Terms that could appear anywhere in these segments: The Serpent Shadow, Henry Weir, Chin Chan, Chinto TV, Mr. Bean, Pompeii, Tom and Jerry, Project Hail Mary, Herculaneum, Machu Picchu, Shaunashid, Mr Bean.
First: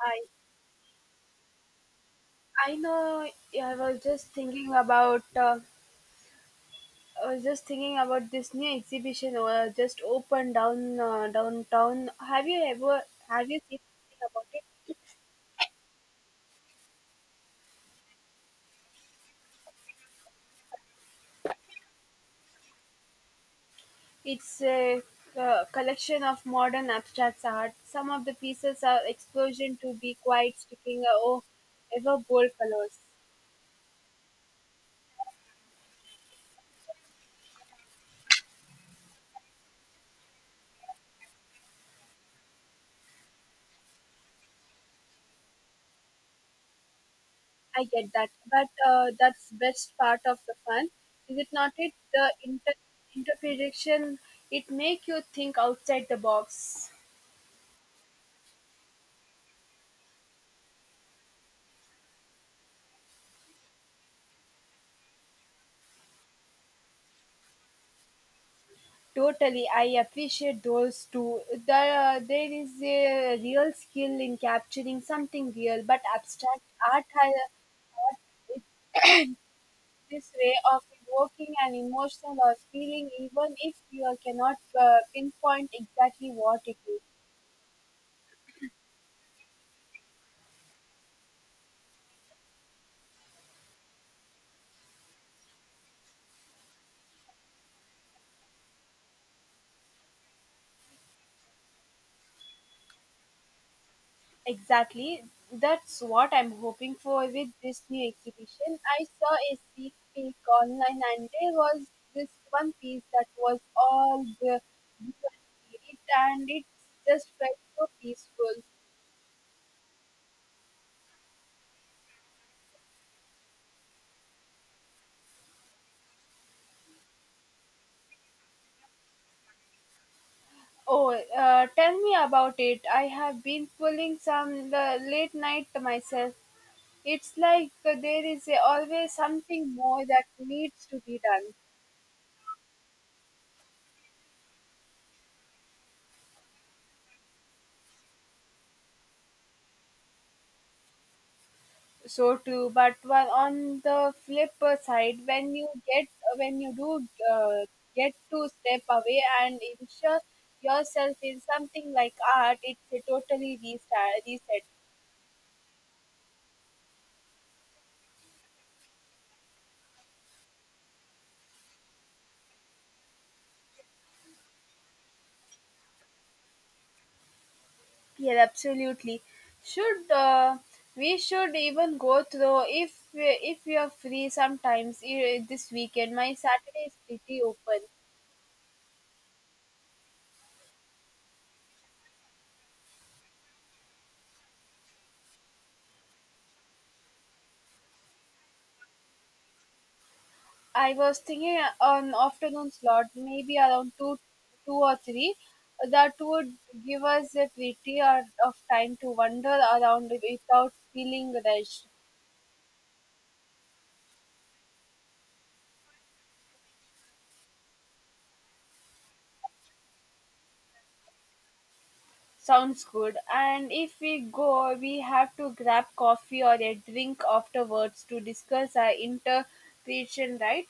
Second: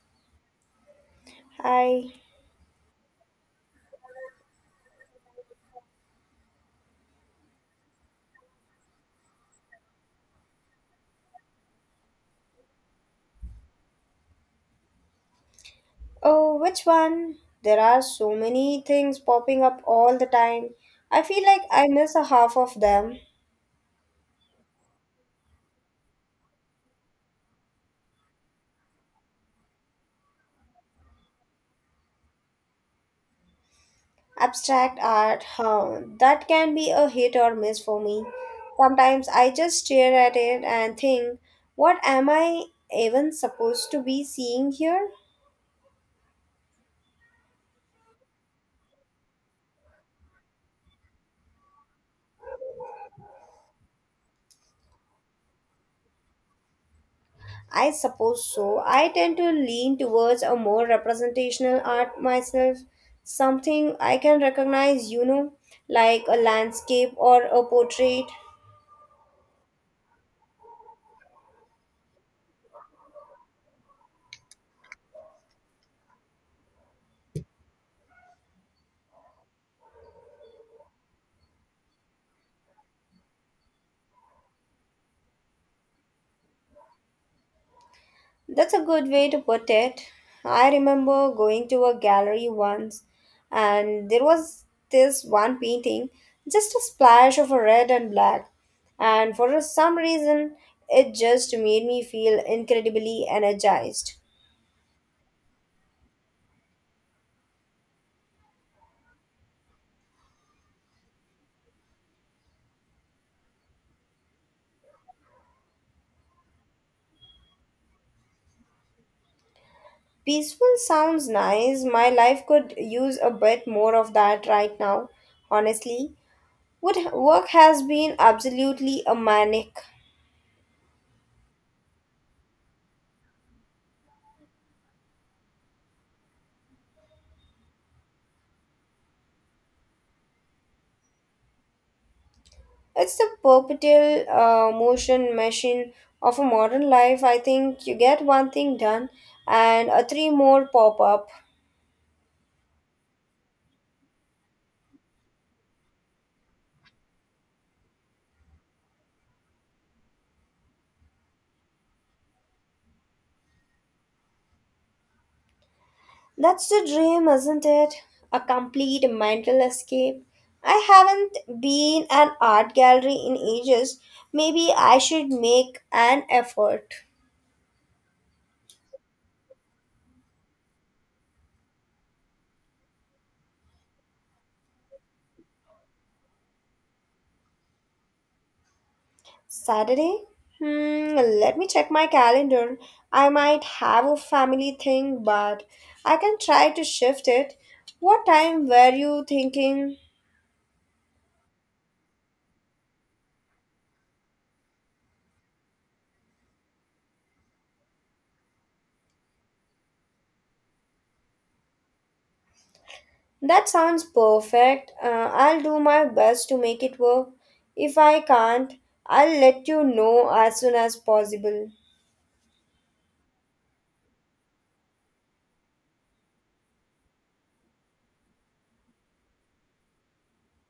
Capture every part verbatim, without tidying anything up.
I Hi. I know. Yeah, I was just thinking about. Uh, I was just thinking about this new exhibition uh, just opened down uh, downtown. Have you ever have you seen anything about it? Oh, which one? There are so many things popping up all the time. I feel like I miss a half of them. It's a uh, collection of modern abstract art. Some of the pieces are explosion to be quite striking uh, or ever bold colors. Abstract art, huh? That can be a hit or miss for me. Sometimes I just stare at it and think, what am I even supposed to be seeing here? I get that, but uh, that's best part of the fun, is it not? It the inter interpretation it make you think outside the box. I suppose so. I tend to lean towards a more representational art myself, something I can recognize, you know, like a landscape or a portrait. Totally, I appreciate those too. The, there is a real skill in capturing something real, but abstract art has art this way of evoking an emotion or feeling, even if you cannot uh, pinpoint exactly what it is. That's a good way to put it. I remember going to a gallery once and there was this one painting, just a splash of a red and black. And for some reason, it just made me feel incredibly energized. Exactly. That's what I'm hoping for with this new exhibition. I saw a sneak peek online and there was this one piece that was all the blue and it and it just felt so peaceful. Peaceful sounds nice. My life could use a bit more of that right now, honestly. Would work has been absolutely a manic. Oh, uh, Tell me about it. I have been pulling some the late night myself. It's like there is always something more that needs to be done. It's the perpetual uh, motion machine of a modern life. I think you get one thing done and a three more pop up. So true, but while on the flip side when you get when you do uh, get to step away and ensure yourself in something like art, it's a totally restart reset. That's the dream, isn't it? A complete mental escape. I haven't been an art gallery in ages. Maybe I should make an effort. Yeah, absolutely should. Uh, we should even go through if we- if you are free sometimes eh, this weekend. My Saturday is pretty open. Saturday? Hmm, let me check my calendar. I might have a family thing, but I can try to shift it. What time were you thinking? I was thinking an afternoon slot, maybe around two, two or three. That would give us a pretty hour of time to wander around without feeling rushed. That sounds perfect. Uh, I'll do my best to make it work. If I can't, I'll let you know as soon as possible. Sounds good. And if we go, we have to grab coffee or a drink afterwards to discuss our interpretation, right?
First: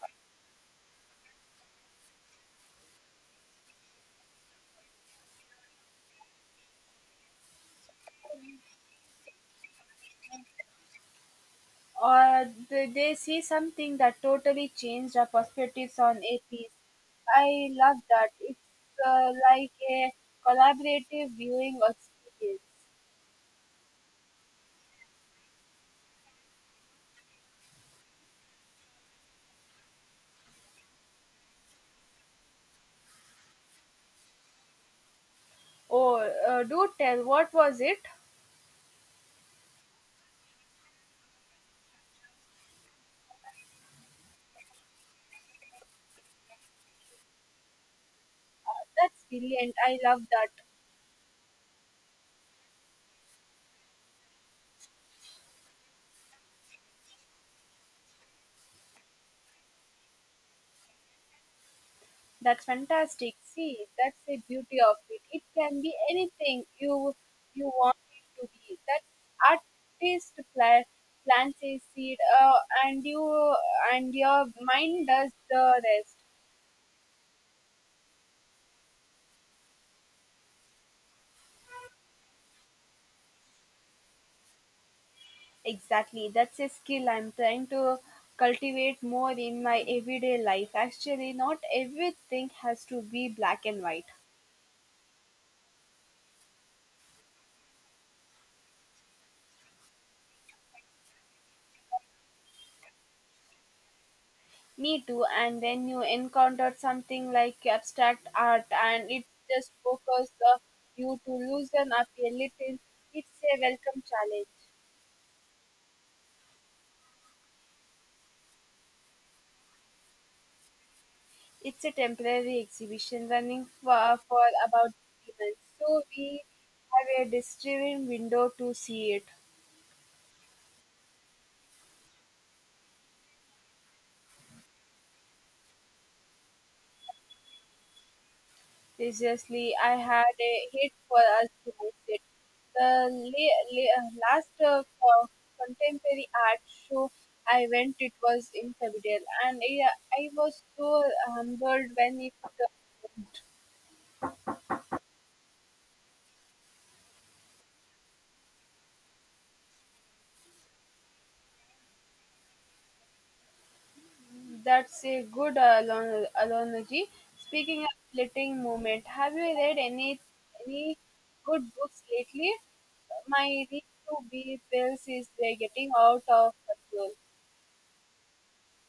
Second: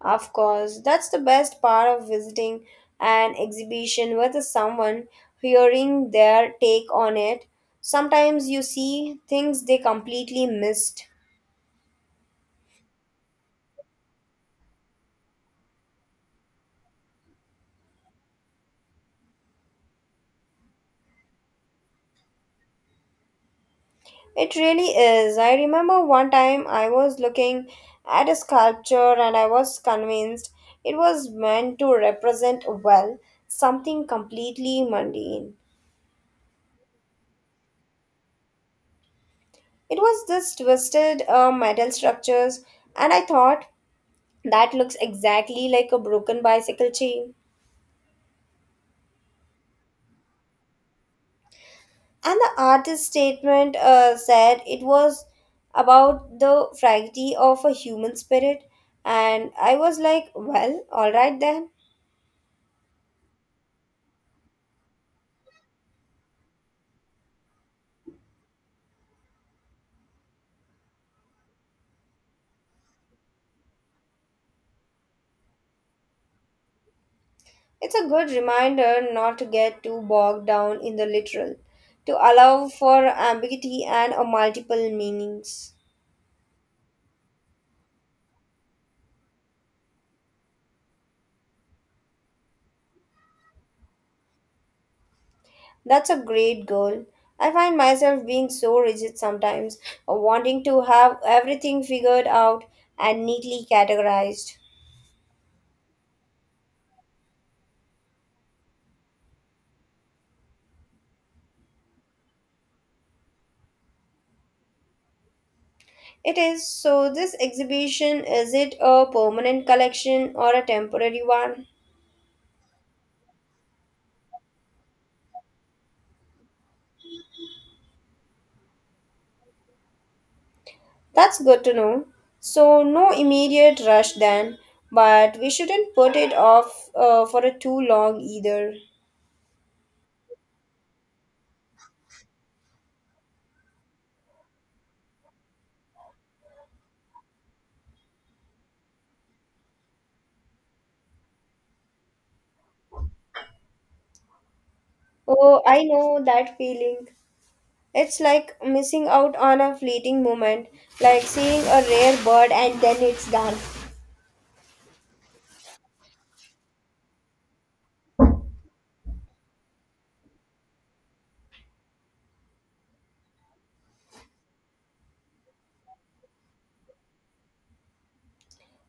Of course, that's the best part of visiting an exhibition with someone, hearing their take on it. Sometimes you see things they completely missed. Or did they see something that totally changed our perspectives on a piece? I love that. It's uh, like a collaborative viewing experience. It really is. I remember one time I was looking at a sculpture and I was convinced it was meant to represent, well, something completely mundane. Oh, uh, do tell, what was it? It was this twisted uh, metal structures, and I thought that looks exactly like a broken bicycle chain. Uh, that's brilliant. I love that. And the artist's statement uh, said it was about the fragility of a human spirit. And I was like, well, alright then. That's fantastic. See, that's the beauty of it. It can be anything you you want it to be. That artist pla- plants a seed, uh, and you and your mind does the rest. It's a good reminder not to get too bogged down in the literal, to allow for ambiguity and a multiple meanings. Exactly. That's a skill I'm trying to cultivate more in my everyday life. Actually, not everything has to be black and white. That's a great goal. I find myself being so rigid sometimes, wanting to have everything figured out and neatly categorized. Me too. And when you encounter something like abstract art and it just focuses uh, you to loosen up a little, it's a welcome challenge. It is. So, this exhibition is it a permanent collection or a temporary one? It's a temporary exhibition running for, for about three months. So we have a distinct window to see it. That's good to know. So, no immediate rush then, but we shouldn't put it off uh, for a too long either. Seriously, I had a hit for us to miss it. The la- la- last uh, co- contemporary art show I went, it was in Fabidel, and I, I was so humbled when it Oh, I know that feeling. It's like missing out on a fleeting moment, like seeing a rare bird and then it's gone. um, that's a good uh, alon- analogy. Speaking of letting movement, have you read any any good books lately? My read to be pills is they're getting out of control.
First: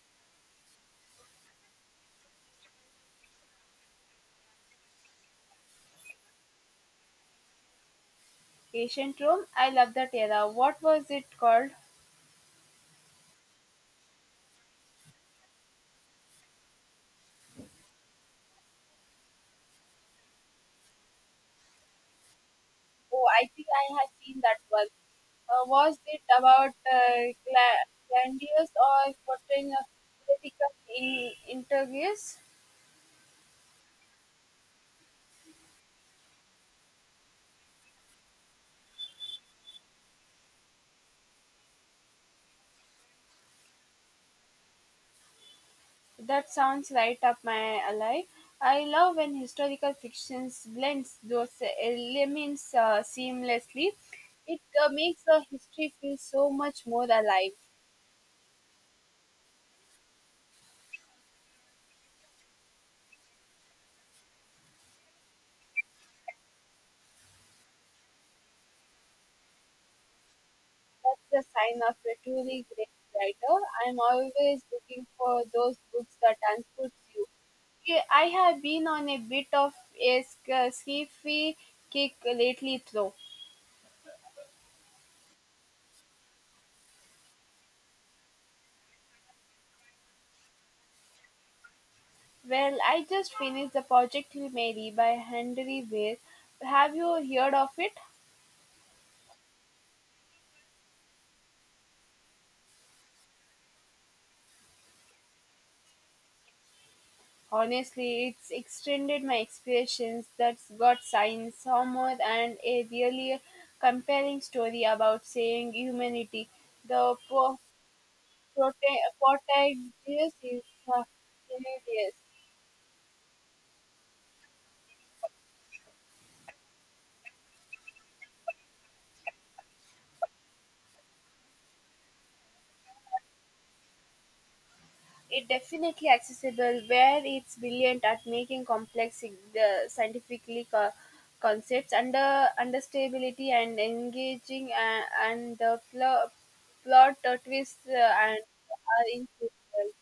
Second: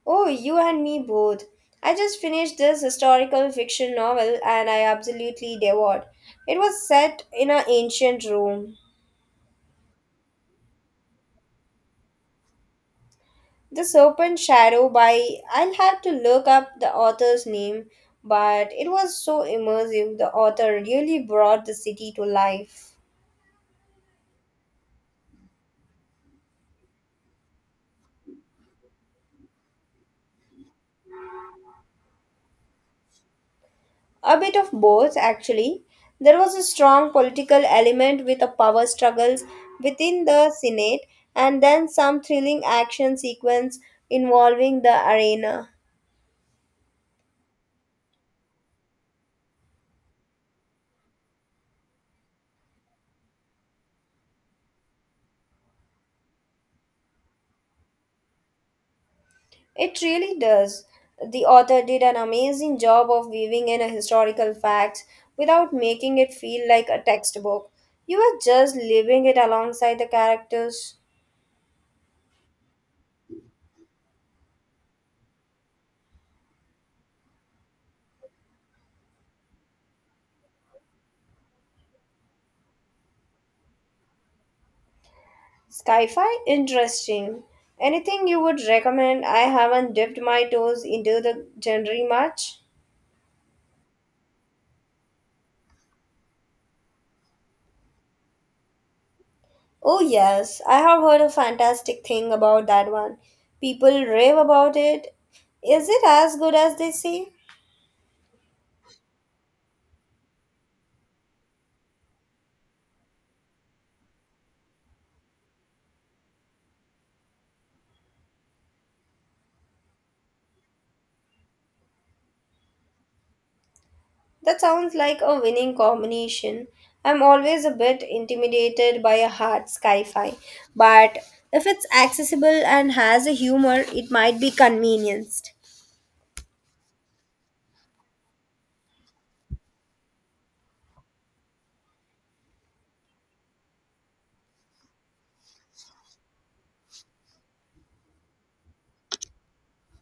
Oh, you and me both. I just finished this historical fiction novel and I absolutely devoured. It was set in an ancient Rome. Ancient Rome, I love that era. What was it called? The Serpent shadow by I'll have to look up the author's name, but it was so immersive. The author really brought the city to life. Oh, I think I have seen that one. Uh, was it about uh, gla- glandios or portraying of political in- intrigues? A bit of both, actually. There was a strong political element with the power struggles within the Senate, and then some thrilling action sequence involving the arena. That sounds right up my alley. I love when historical fiction blends those elements uh, seamlessly. It uh, makes the history feel so much more alive. It really does. The author did an amazing job of weaving in a historical facts without making it feel like a textbook. You were just living it alongside the characters. That's the sign of a truly great writer. I'm always looking for those books that transports you. Okay, I have been on a bit of a sc- sci-fi kick lately, though. Sci-fi? Interesting. Anything you would recommend? I haven't dipped my toes into the genre much. Well, I just finished the Project Hail Mary by Henry Weir. Have you heard of it? Oh yes, I have heard a fantastic thing about that one. People rave about it. Is it as good as they say? Honestly, it's extended my expectations. That's got science, humor, and a really compelling story about saving humanity. The po- Prote- Portagius is uh, hilarious. That sounds like a winning combination. I'm always a bit intimidated by a hard sci-fi, but if it's accessible and has a humor, it might be It convenienced. definitely accessible where it's brilliant at making complex sig- uh, scientifically co- concepts under understability and engaging uh, and the pl- plot uh, twists uh, and are incredible.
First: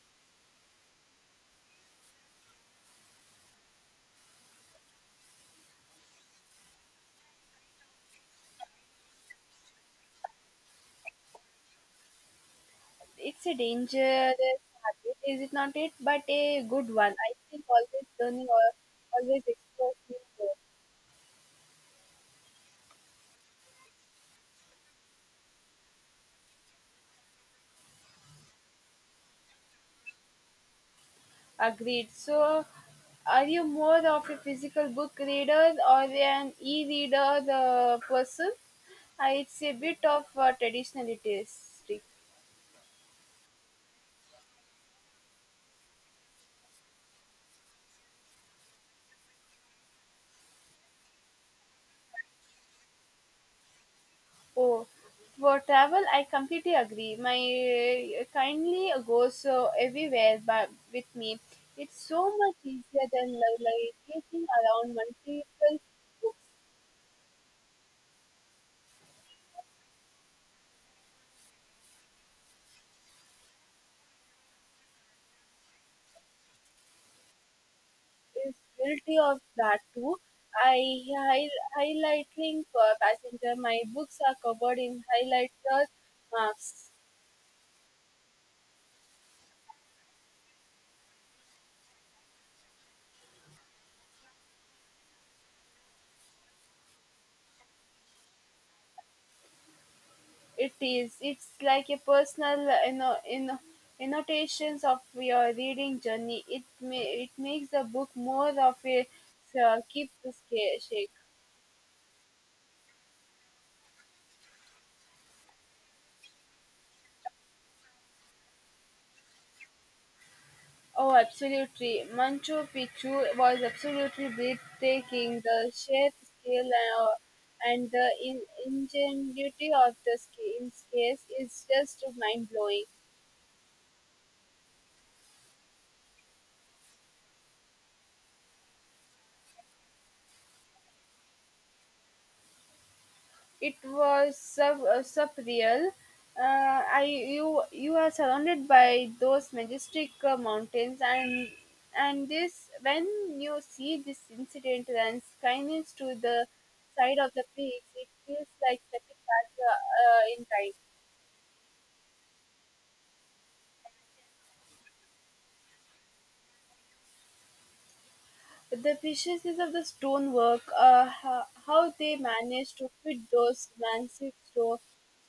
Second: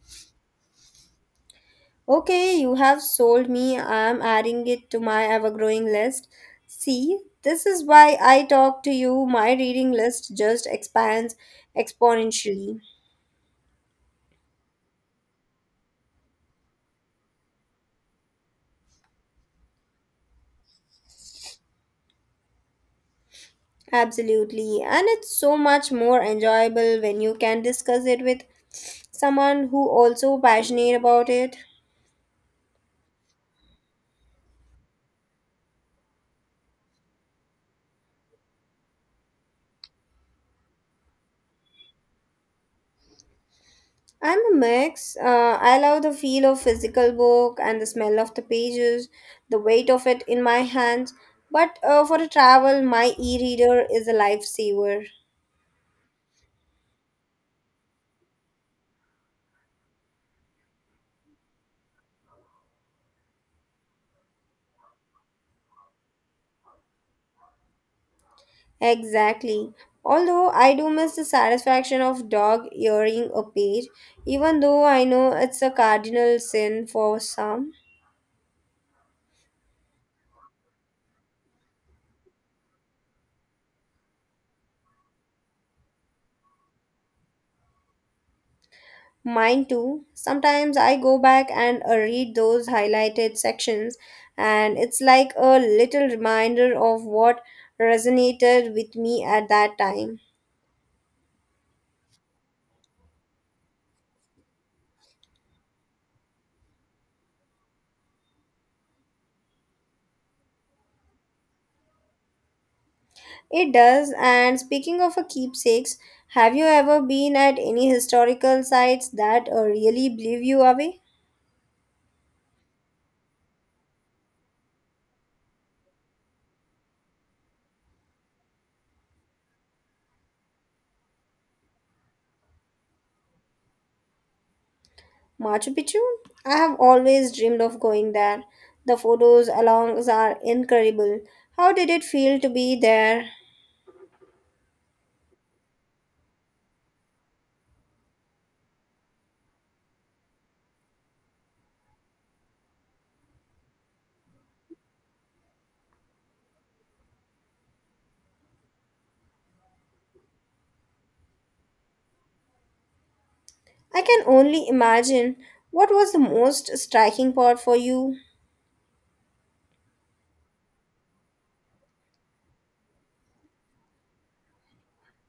Okay, you have sold me. I'm adding it to my ever growing list. See, this is why I talk to you. My reading list just expands exponentially. It's a dangerous habit, is it not? It but a good one. I think always learning or always explore new. Absolutely. And it's so much more enjoyable when you can discuss it with someone who also passionate about it. Agreed. So, are you more of a physical book reader or an e-reader uh, person? Uh, it's a bit of uh, traditional it is. I'm a mix. Uh, I love the feel of physical book and the smell of the pages, the weight of it in my hands. But uh, for a travel, my e-reader is a Oh, lifesaver. for travel, I completely agree. My uh, kindly goes uh, everywhere but with me. It's so much easier than navigating around multiple Exactly. Although I do miss the satisfaction of dog earing a page, even though I know it's a cardinal sin for some. is guilty of that too. I hi- highlighting uh, passenger. My books are covered in highlighter marks. Mine too. Sometimes I go back and uh, read those highlighted sections, and it's like a little reminder of what resonated with me at that time. It is. It's like a personal, uh, you know, in annotations of your reading journey. It may it makes the book more of a uh, keep the sca- shake. It does. And speaking of a keepsakes, have you ever been at any historical sites that uh, really blew you away? Oh, absolutely. Manchu Picchu was absolutely breathtaking. The sheer scale and, uh, and the in- ingenuity of the sca- in space is just mind blowing. Machu Picchu? I have always dreamed of going there. The photos alongs are incredible. How did it feel to be there? It was sub- uh, surreal. Uh, I you you are surrounded by those majestic uh, mountains and and this when you see this incident and kindness to the side of the peaks, it feels like stepping back uh, uh, in time. I can only imagine what was the most striking part for you. The preciousness of the stonework, uh, ho- how they managed to fit those massive sto-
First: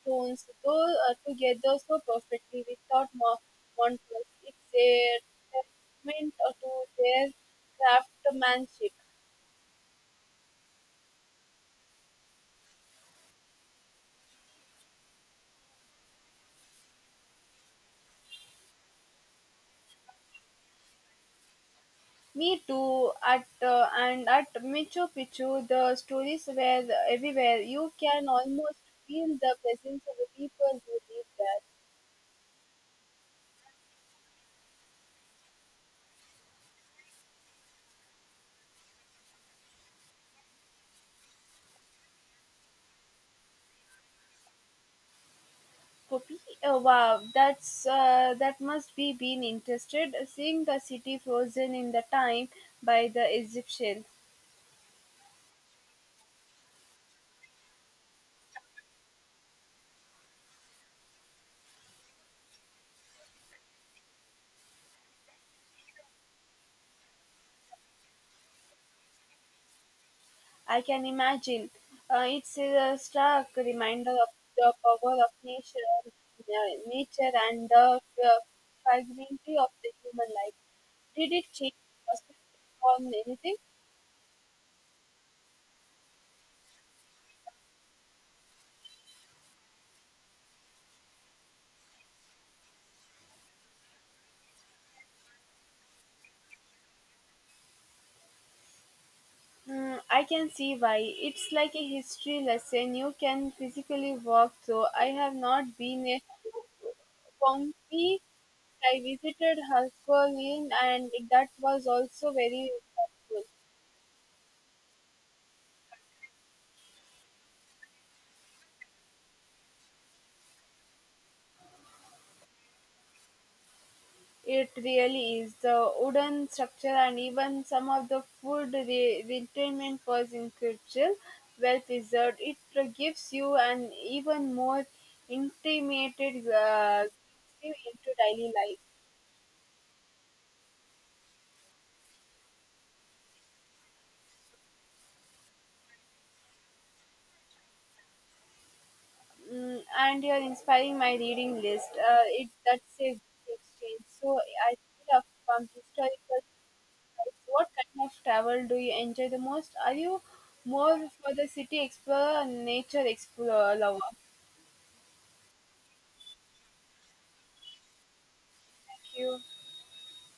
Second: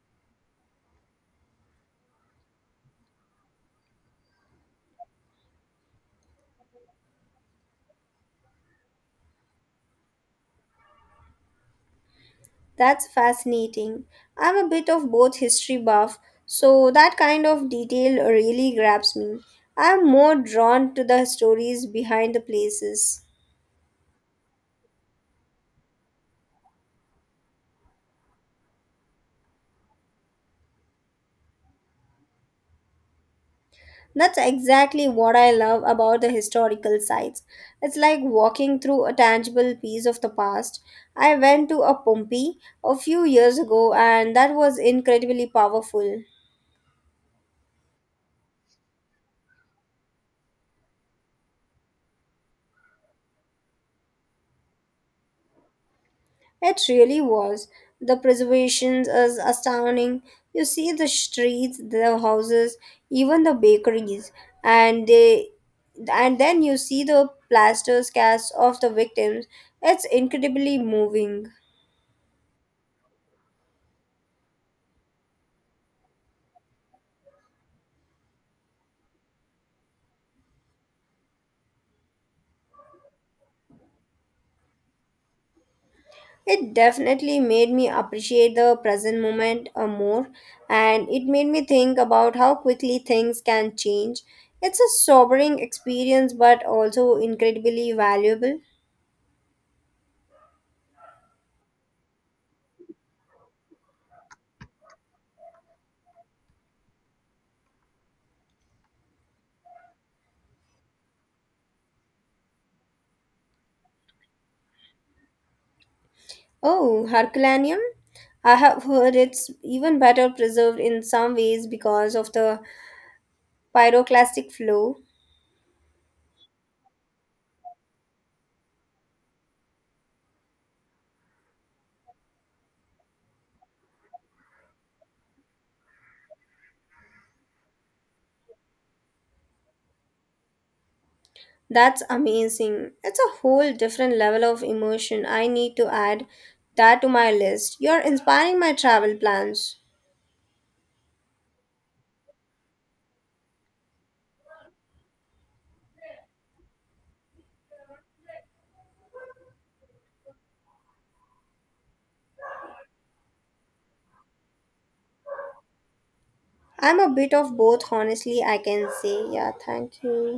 stones though, uh, together so perfectly without mo- monitors. It's a testament uh, to their craftsmanship. That's fascinating. I'm a bit of both history buff, so that kind of detail really grabs me. I'm more drawn to the stories behind the Me too. places. At uh, and at Machu Picchu, the stories were everywhere. You can almost feel the presence of the people who live there. That's exactly what I love about the historical sites. It's like walking through a tangible piece of the past. I went to a Pompeii a few years ago and that was incredibly powerful. Hopi? Oh, wow, that's uh, that must be been interested uh, seeing the city frozen in the time by the Egyptian. It really was. The preservation is astounding. You see the streets, the houses, even the bakeries, and they and then you see the plaster casts of the victims. It's incredibly I can moving. imagine. Uh, it's a stark reminder of the power of nature, uh, nature and the uh, fragility of the human life. Did it change your perspective on anything? It definitely made me appreciate the present moment uh, more, and it made me think about how quickly things can change. It's a sobering experience, but also incredibly valuable. Hmm, I can see why. It's like a history lesson. You can physically walk through. I have not been a Pompeii. I visited Herculaneum, and that was also very helpful. Oh, Herculaneum? I have heard it's even better preserved in some ways because of the pyroclastic It flow. really is. The wooden structure and even some of the food re- retirement was incredible, well preserved. It gives you an even more intimate uh, glimpse into daily life. That's amazing. It's a whole different level of emotion. I need to add that to my list. You're inspiring my travel plans. Mm, and you're inspiring my reading list. Uh, it that's a good exchange. So I feel up from historical sites. What kind of travel do you enjoy the most? Are you more for the city explorer or nature explorer lover? I'm a bit of both, honestly, I can Thank say. you. Yeah, thank you.